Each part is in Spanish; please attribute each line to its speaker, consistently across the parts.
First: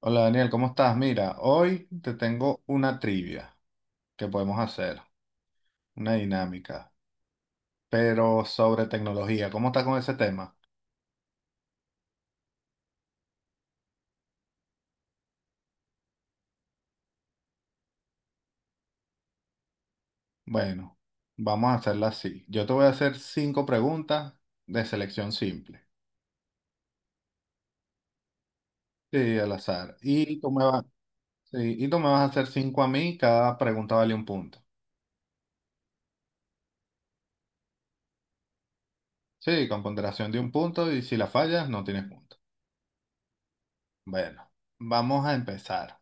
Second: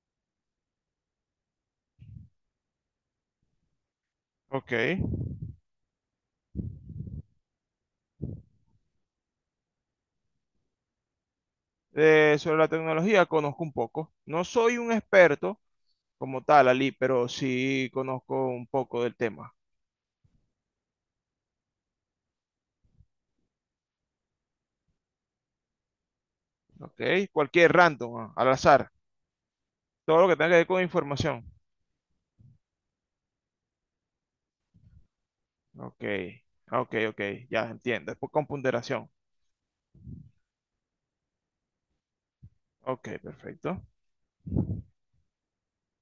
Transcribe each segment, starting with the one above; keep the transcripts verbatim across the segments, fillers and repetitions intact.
Speaker 1: Hola Daniel, ¿cómo estás? Mira, hoy te tengo una trivia que podemos
Speaker 2: Ok.
Speaker 1: hacer, una dinámica, pero sobre tecnología. ¿Cómo estás con ese tema?
Speaker 2: Eh, sobre la tecnología conozco un poco. No soy un experto como tal, Ali, pero sí conozco un poco del tema.
Speaker 1: Bueno, vamos a hacerla así. Yo te voy a hacer cinco preguntas de selección simple,
Speaker 2: Ok. Cualquier random, ah, al azar.
Speaker 1: sí, al azar.
Speaker 2: Todo lo que
Speaker 1: Y tú
Speaker 2: tenga que
Speaker 1: me
Speaker 2: ver con
Speaker 1: vas,
Speaker 2: información.
Speaker 1: sí, y tú me vas a hacer cinco a mí, cada pregunta vale un punto.
Speaker 2: Ok. Ah, Ok, ok. Ya entiendo. Es por- con ponderación.
Speaker 1: Sí, con ponderación de un punto y si la fallas no tienes punto.
Speaker 2: Ok, perfecto.
Speaker 1: Bueno, vamos a empezar.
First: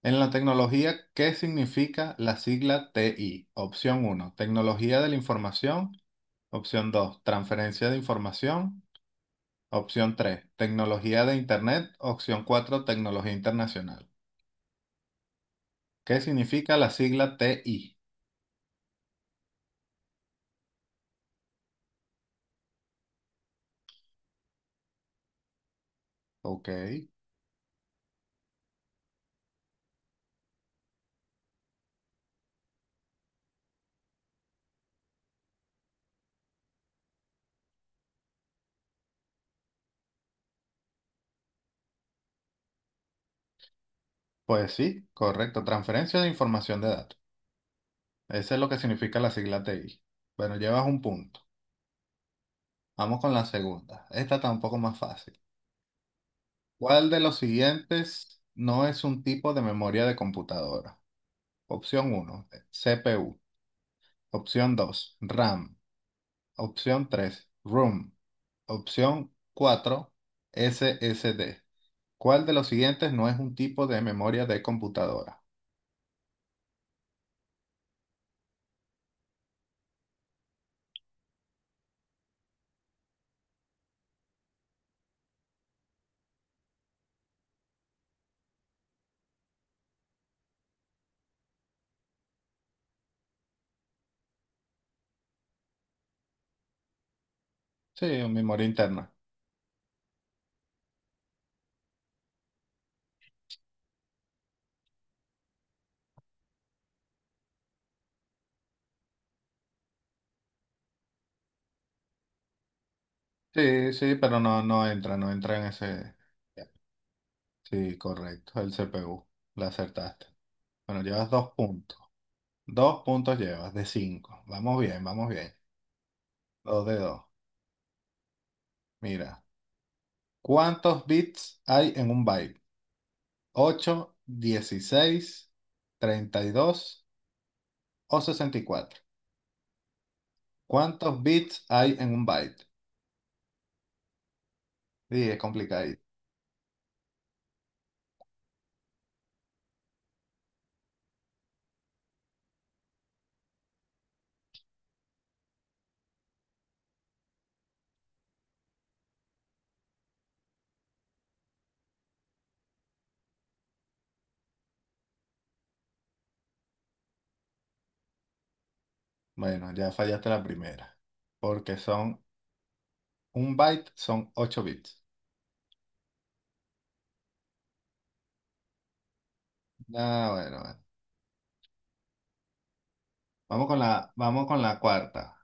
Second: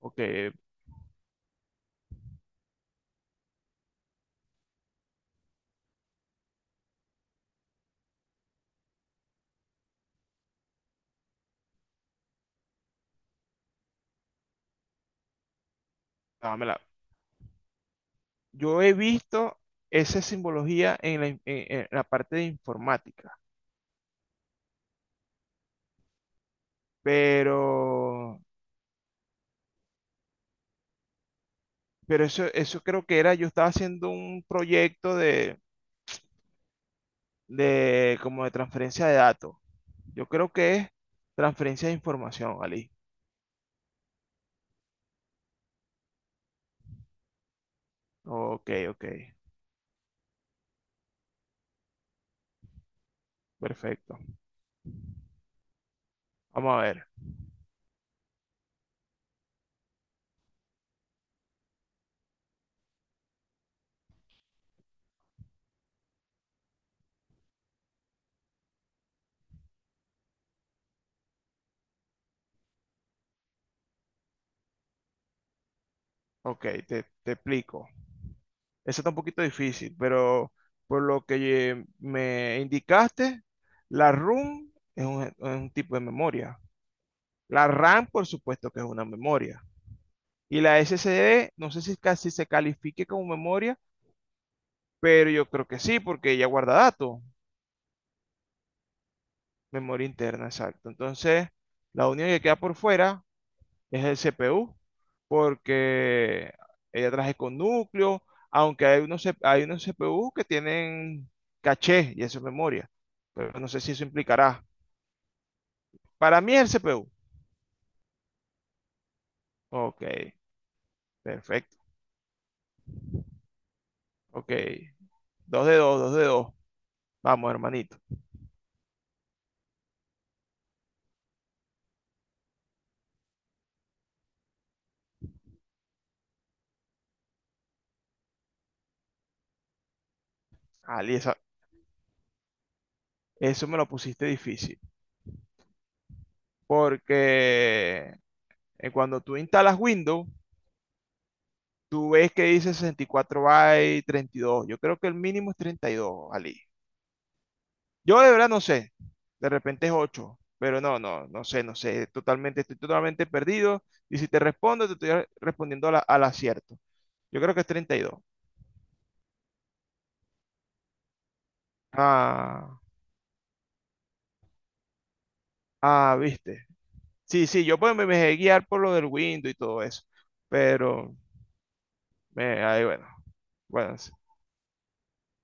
Speaker 2: Ok,
Speaker 1: En la tecnología, ¿qué significa la sigla T I? Opción uno, tecnología de la información. Opción dos, transferencia de información. Opción tres, tecnología de Internet. Opción cuatro, tecnología internacional. ¿Qué significa
Speaker 2: dámela.
Speaker 1: la sigla T I?
Speaker 2: Yo he visto esa simbología en la, in- en- en la parte de informática,
Speaker 1: Ok,
Speaker 2: pero, pero eso, eso creo que era, yo estaba haciendo un proyecto de de como de transferencia de datos. Yo creo que es transferencia de información, Ali.
Speaker 1: pues sí, correcto, transferencia de información de datos. Eso es lo
Speaker 2: Ok,
Speaker 1: que
Speaker 2: ok,
Speaker 1: significa la sigla T I. Bueno, llevas un punto. Vamos con la segunda.
Speaker 2: perfecto.
Speaker 1: Esta está un poco más fácil.
Speaker 2: Vamos a ver.
Speaker 1: ¿Cuál de los siguientes no es un tipo de memoria de computadora? Opción uno, C P U. Opción dos, RAM. Opción tres, ROM. Opción cuatro, S S D. ¿Cuál de los siguientes no es un tipo de memoria de computadora?
Speaker 2: Ok, te, te explico. Eso está un poquito difícil, pero por lo que eh, me indicaste, la ROM es un, es un tipo de memoria. La RAM, por supuesto que es una memoria. Y la S S D, no sé si casi se califique como memoria, pero yo creo que sí, porque ella guarda datos.
Speaker 1: Sí, memoria interna.
Speaker 2: Memoria interna, exacto. Entonces, la única que queda por fuera es el C P U, porque ella traje con núcleo, aunque hay unos, C- hay unos C P U que tienen caché y eso es memoria, pero no sé si
Speaker 1: Sí,
Speaker 2: eso
Speaker 1: sí, pero no,
Speaker 2: implicará.
Speaker 1: no entra, no entra en ese.
Speaker 2: Para mí es el C P U.
Speaker 1: Sí, correcto, el C P U. La
Speaker 2: Ok,
Speaker 1: acertaste. Bueno, llevas dos
Speaker 2: perfecto.
Speaker 1: puntos. Dos puntos llevas de cinco.
Speaker 2: Ok,
Speaker 1: Vamos bien, vamos bien.
Speaker 2: dos de dos, dos de dos.
Speaker 1: Dos de dos.
Speaker 2: Vamos, hermanito.
Speaker 1: Mira, ¿cuántos bits hay en un byte? ¿Ocho, dieciséis, treinta y dos o sesenta y cuatro?
Speaker 2: Ali,
Speaker 1: ¿Cuántos
Speaker 2: esa-
Speaker 1: bits hay en un byte?
Speaker 2: eso me lo pusiste difícil,
Speaker 1: Sí, es complicado.
Speaker 2: porque eh, cuando tú instalas Windows, tú ves que dice sesenta y cuatro bytes, treinta y dos. Yo creo que el mínimo es treinta y dos, Ali. Yo de verdad no sé. De repente es ocho. Pero no, no, no sé, no sé. Totalmente, estoy totalmente perdido. Y si te respondo, te estoy respondiendo a la- al acierto. Yo creo que es treinta y dos.
Speaker 1: Bueno, ya fallaste la primera, porque son
Speaker 2: Ah,
Speaker 1: un byte, son ocho bits.
Speaker 2: ah, viste. Sí, sí, yo pues me me dejé guiar por lo del Windows y todo eso.
Speaker 1: Ah, bueno, bueno.
Speaker 2: Pero, eh, ahí bueno.
Speaker 1: Vamos con
Speaker 2: Bueno, sí.
Speaker 1: la, vamos con la cuarta.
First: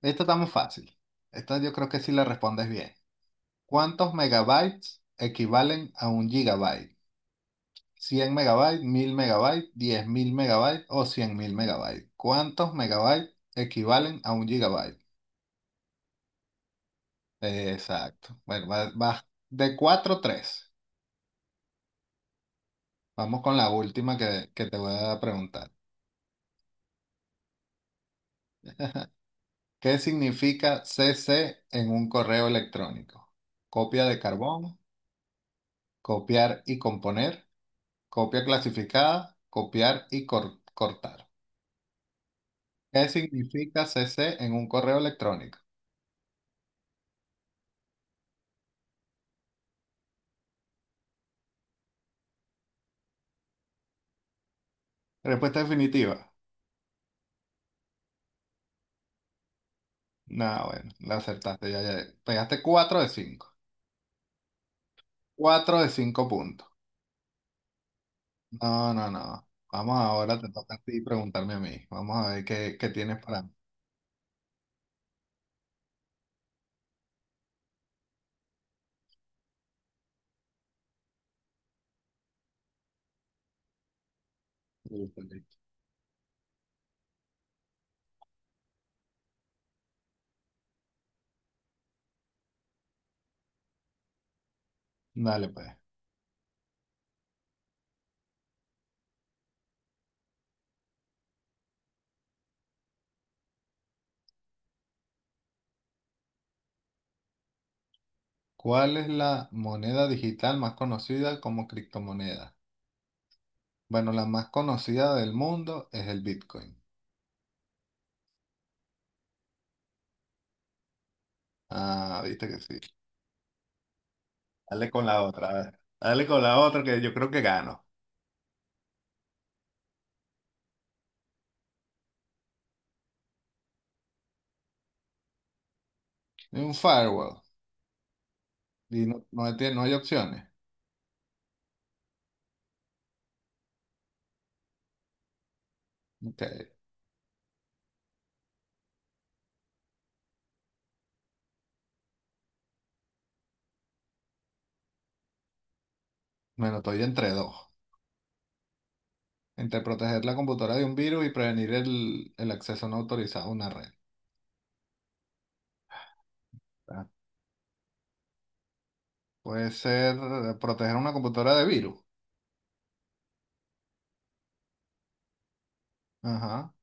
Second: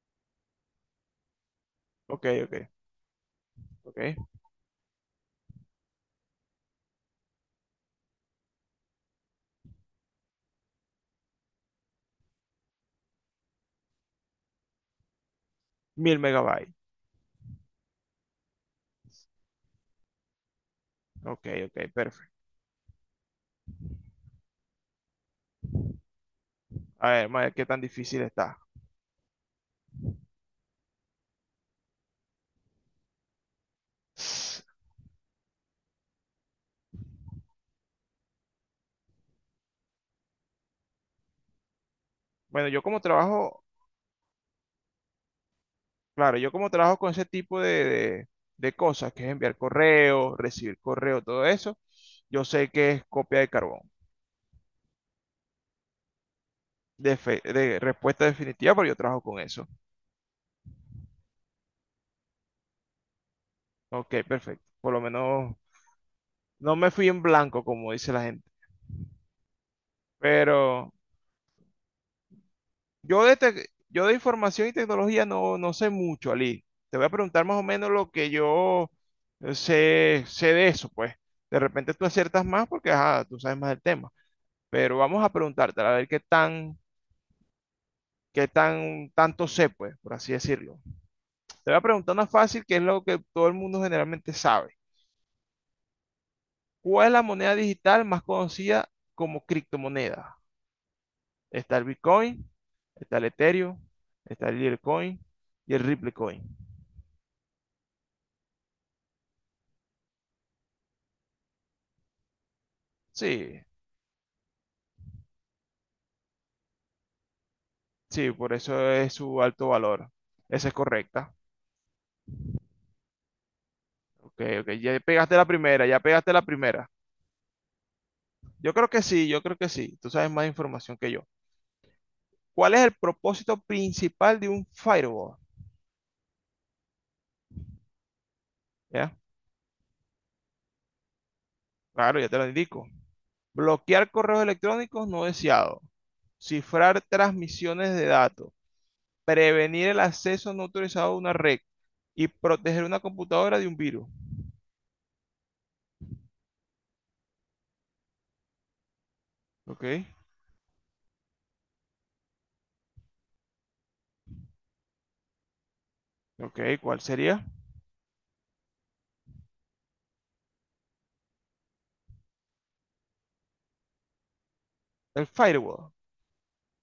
Speaker 1: Esta está muy fácil. Esta yo creo que sí la
Speaker 2: Ok,
Speaker 1: respondes
Speaker 2: ok,
Speaker 1: bien. ¿Cuántos
Speaker 2: ok.
Speaker 1: megabytes equivalen a un gigabyte? Cien megabytes, mil megabytes, diez mil megabytes o cien mil megabytes. ¿Cuántos megabytes equivalen a un gigabyte?
Speaker 2: Mil megabytes.
Speaker 1: Exacto. Bueno, vas vas de cuatro a tres.
Speaker 2: Ok, ok, perfecto.
Speaker 1: Vamos con la última que, que te voy a preguntar.
Speaker 2: A ver, vamos a ver qué tan difícil está.
Speaker 1: ¿Qué significa C C en un correo electrónico? Copia de carbón, copiar y componer, copia clasificada, copiar y cor- cortar.
Speaker 2: Bueno, yo como
Speaker 1: ¿Qué
Speaker 2: trabajo,
Speaker 1: significa C C en un correo electrónico?
Speaker 2: claro, yo como trabajo con ese tipo de, de- de cosas, que es enviar correo, recibir correo, todo eso, yo sé que es copia de carbón,
Speaker 1: Respuesta definitiva.
Speaker 2: de, fe- de respuesta definitiva, pero yo trabajo con eso.
Speaker 1: No, bueno, la acertaste, ya, ya. Pegaste cuatro de cinco,
Speaker 2: Ok, perfecto. Por lo menos
Speaker 1: cuatro de cinco puntos.
Speaker 2: no me fui en blanco, como dice la gente.
Speaker 1: No, no, no. Vamos ahora, te toca a
Speaker 2: Pero
Speaker 1: ti preguntarme a mí. Vamos a ver qué, qué tienes
Speaker 2: yo de,
Speaker 1: para mí.
Speaker 2: tec- yo de información y tecnología no, no sé mucho, Ali. Te voy a preguntar más o menos lo que yo sé, sé de eso, pues. De repente tú aciertas más porque, ajá, tú sabes más del tema. Pero
Speaker 1: Listo,
Speaker 2: vamos a
Speaker 1: listo.
Speaker 2: preguntarte a ver qué tan, qué tan, tanto sé, pues, por así decirlo. Te voy a preguntar una fácil, que es lo que todo el mundo generalmente sabe.
Speaker 1: Dale, pues.
Speaker 2: ¿Cuál es la moneda digital más conocida como criptomoneda? Está el Bitcoin, está el Ethereum, está el Litecoin y el Ripple Coin.
Speaker 1: ¿Cuál es la moneda digital más conocida como criptomoneda?
Speaker 2: Sí,
Speaker 1: Bueno, la más conocida del mundo es el Bitcoin.
Speaker 2: sí, por eso es su alto valor. Esa es correcta.
Speaker 1: Ah, viste que sí.
Speaker 2: Ok, ok,
Speaker 1: Dale
Speaker 2: ya
Speaker 1: con la
Speaker 2: pegaste la
Speaker 1: otra, a ver.
Speaker 2: primera, ya
Speaker 1: Dale
Speaker 2: pegaste
Speaker 1: con
Speaker 2: la
Speaker 1: la otra
Speaker 2: primera.
Speaker 1: que yo creo que gano.
Speaker 2: Yo creo que sí, yo creo que sí. Tú sabes más información que yo. ¿Cuál es el propósito principal de un firewall?
Speaker 1: Un firewall. Y
Speaker 2: ¿Ya?
Speaker 1: no, no, tiene- no hay opciones.
Speaker 2: Claro, ya te lo indico. Bloquear correos electrónicos no deseados.
Speaker 1: Ok.
Speaker 2: Cifrar transmisiones de datos. Prevenir el acceso no autorizado a una red. Y proteger una computadora de un virus.
Speaker 1: Bueno, estoy entre dos, entre
Speaker 2: Ok,
Speaker 1: proteger la computadora de un virus y prevenir el, el acceso no autorizado a una red.
Speaker 2: ok, ¿cuál
Speaker 1: Ah,
Speaker 2: sería?
Speaker 1: puede ser eh, proteger una computadora de virus.
Speaker 2: El firewall.
Speaker 1: Ajá.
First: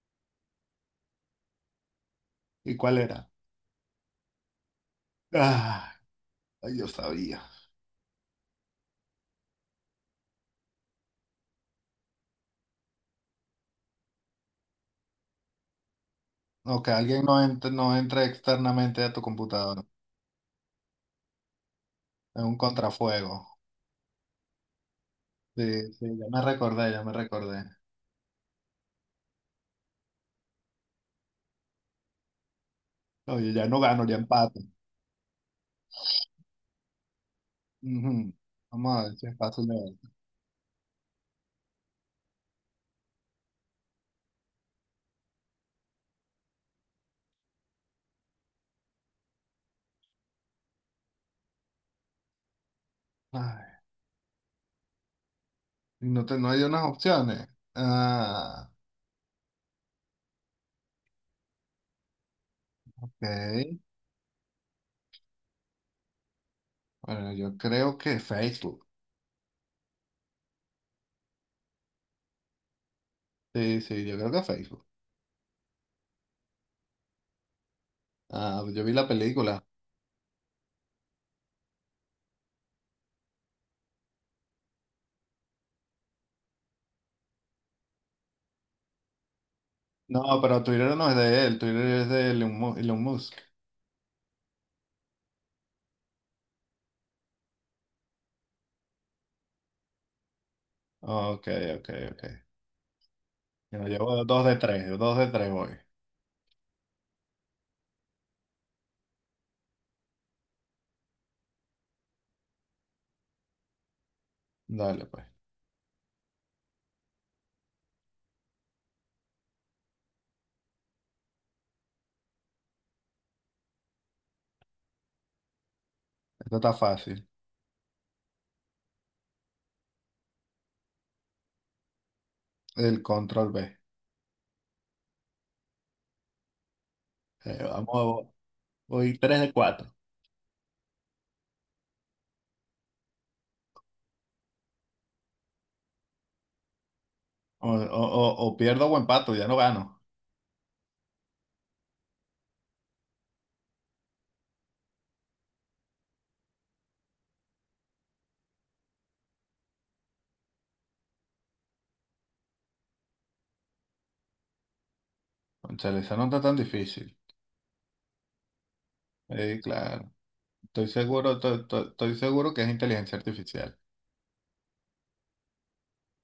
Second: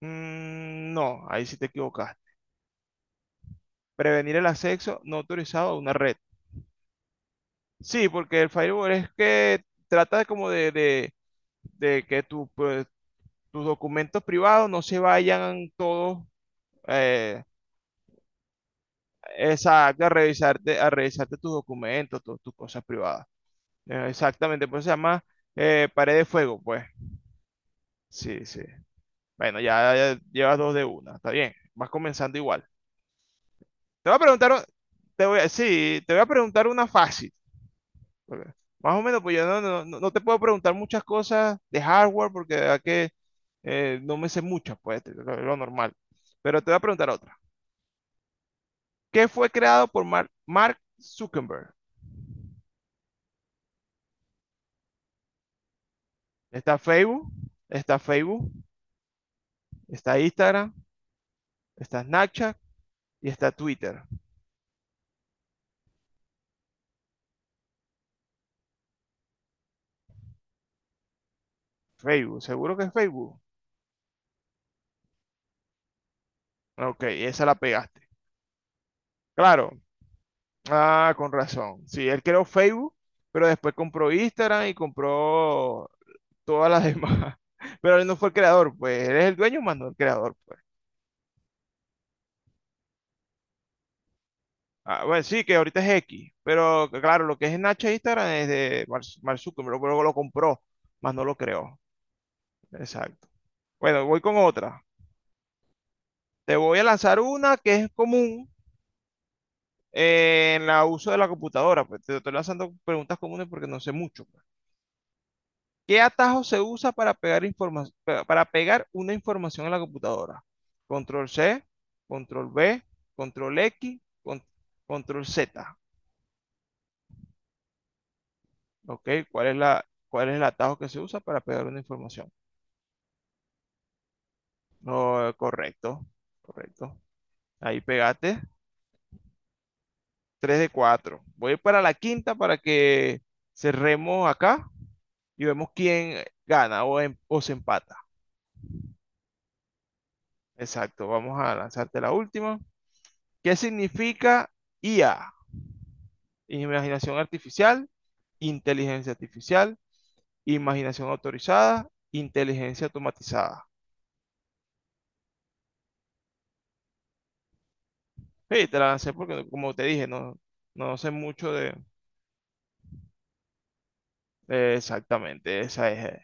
Speaker 2: Mm, no, ahí sí te equivocas.
Speaker 1: ¿Y cuál era?
Speaker 2: Prevenir el acceso no autorizado a
Speaker 1: Ah,
Speaker 2: una red.
Speaker 1: ay, yo sabía.
Speaker 2: Sí, porque el firewall es que trata como de, de, de que tu, pues, tus documentos privados no se vayan todos.
Speaker 1: No, que alguien no
Speaker 2: eh,
Speaker 1: entre, no entre externamente a tu computadora.
Speaker 2: exacto, a revisarte, a revisarte tus documentos, tu-
Speaker 1: Es
Speaker 2: tus
Speaker 1: un
Speaker 2: cosas privadas.
Speaker 1: contrafuego.
Speaker 2: Eh, exactamente, pues se llama
Speaker 1: Sí,
Speaker 2: eh,
Speaker 1: sí,
Speaker 2: pared de
Speaker 1: ya me
Speaker 2: fuego, pues.
Speaker 1: recordé, ya me recordé.
Speaker 2: Sí, sí. Bueno, ya, ya llevas dos de una, está bien. Vas comenzando igual.
Speaker 1: Oye, ya no gano,
Speaker 2: Te
Speaker 1: ya
Speaker 2: voy a preguntar,
Speaker 1: empato.
Speaker 2: o- te voy a, sí, te voy a preguntar una fácil.
Speaker 1: Ujú.
Speaker 2: Porque
Speaker 1: Vamos
Speaker 2: más
Speaker 1: a
Speaker 2: o
Speaker 1: ver
Speaker 2: menos,
Speaker 1: si es
Speaker 2: pues yo no,
Speaker 1: fácil de
Speaker 2: no- no- no
Speaker 1: ver.
Speaker 2: te puedo preguntar muchas cosas de hardware porque de verdad que eh, no me sé muchas, pues, de lo lo normal. Pero te voy a preguntar otra, que fue creado por Mark, Mark Zuckerberg.
Speaker 1: Ay, no, te, no hay
Speaker 2: Está
Speaker 1: unas
Speaker 2: Facebook,
Speaker 1: opciones.
Speaker 2: está Facebook,
Speaker 1: Ah,
Speaker 2: está Instagram, está Snapchat y está
Speaker 1: ok.
Speaker 2: Twitter.
Speaker 1: Bueno, yo creo que Facebook.
Speaker 2: Facebook, seguro que es Facebook.
Speaker 1: Sí, sí, yo creo que Facebook.
Speaker 2: Ok, esa la pegaste.
Speaker 1: Ah, yo vi la película.
Speaker 2: Claro, ah, con razón. Sí, él creó Facebook, pero después compró Instagram y compró todas las demás. Pero él no fue el creador, pues él es el dueño, más no el
Speaker 1: No,
Speaker 2: creador, pues.
Speaker 1: pero Twitter no es de él, Twitter es de Elon Mu- Elon Musk.
Speaker 2: Ah, bueno, sí, que ahorita es X, pero claro, lo que es Snapchat e Instagram es de Mark Mark Zuckerberg, pero lo compró, más no lo
Speaker 1: Ok,
Speaker 2: creó.
Speaker 1: ok, ok.
Speaker 2: Exacto.
Speaker 1: Yo
Speaker 2: Bueno, voy
Speaker 1: llevo
Speaker 2: con
Speaker 1: dos de
Speaker 2: otra.
Speaker 1: tres, dos de tres voy.
Speaker 2: Te voy a lanzar una que es común eh, en el uso de la computadora. Pues te estoy lanzando preguntas comunes porque no sé mucho, pues.
Speaker 1: Dale, pues.
Speaker 2: ¿Qué atajo se usa para pegar informa- pa- para pegar una información en la computadora? Control C, control V, control X, con- control Z.
Speaker 1: Esto está fácil.
Speaker 2: ¿Ok? ¿Cuál es la, cuál es el atajo que se usa para pegar una información?
Speaker 1: El control B.
Speaker 2: No, correcto, correcto.
Speaker 1: Eh,
Speaker 2: Ahí
Speaker 1: vamos, a-
Speaker 2: pegaste.
Speaker 1: Voy tres de cuatro.
Speaker 2: Tres de cuatro. Voy para la quinta para que cerremos acá y vemos quién gana o, em- o se
Speaker 1: O,
Speaker 2: empata.
Speaker 1: o, o, o pierdo o empato, ya no gano.
Speaker 2: Exacto, vamos a lanzarte la última. ¿Qué significa i a? Imaginación artificial, inteligencia artificial, imaginación autorizada, inteligencia automatizada.
Speaker 1: Cónchale, esa no está tan difícil.
Speaker 2: Sí, te la lancé porque,
Speaker 1: Sí,
Speaker 2: como te dije,
Speaker 1: claro.
Speaker 2: no,
Speaker 1: Estoy
Speaker 2: no sé
Speaker 1: seguro,
Speaker 2: mucho
Speaker 1: to-
Speaker 2: de,
Speaker 1: to- estoy seguro que es inteligencia artificial.
Speaker 2: de exactamente. Esa es. eh.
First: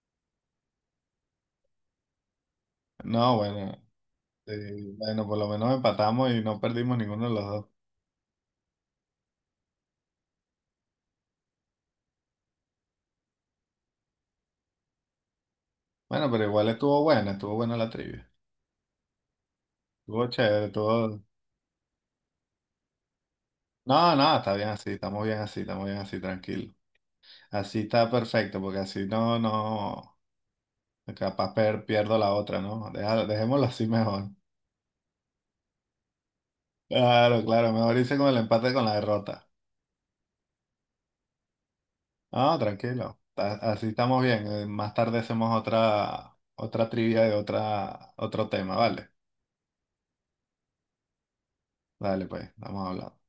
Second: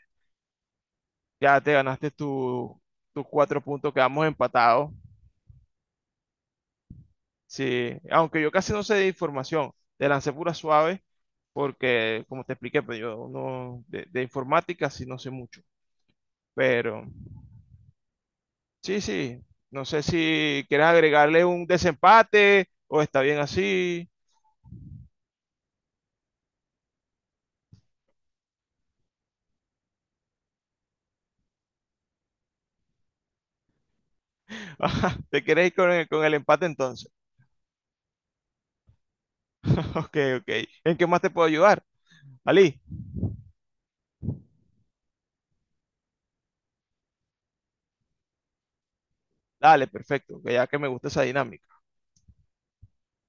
Speaker 2: Ya te ganaste tu- tus tu
Speaker 1: No,
Speaker 2: cuatro
Speaker 1: bueno,
Speaker 2: puntos, quedamos
Speaker 1: sí,
Speaker 2: empatados.
Speaker 1: bueno, por lo menos empatamos y no perdimos ninguno de los dos.
Speaker 2: Sí, aunque yo casi no sé de información, de lancé pura suave, porque como te expliqué, pues yo no, de, de informática sí no sé mucho,
Speaker 1: Bueno, pero igual estuvo
Speaker 2: pero
Speaker 1: buena, estuvo buena la trivia.
Speaker 2: sí, sí, no sé
Speaker 1: Estuvo chévere,
Speaker 2: si quieres
Speaker 1: estuvo...
Speaker 2: agregarle un desempate o está bien así.
Speaker 1: No, no, está bien así, estamos bien así, estamos bien así, tranquilo. Así está perfecto, porque así no, no, capaz per- pierdo la otra, ¿no? Déjalo- dejémoslo así mejor.
Speaker 2: Ajá, te quieres ir con el, con el empate entonces.
Speaker 1: Claro, claro, mejor hice con el empate que con la derrota.
Speaker 2: Ok, ok, ¿en qué más te puedo ayudar?
Speaker 1: No,
Speaker 2: Ali,
Speaker 1: tranquilo, ta- así estamos bien. eh, Más tarde hacemos otra, otra trivia de otra, otro tema, ¿vale?
Speaker 2: dale, perfecto, que ya que me gusta esa dinámica.
Speaker 1: Dale, pues, vamos hablando.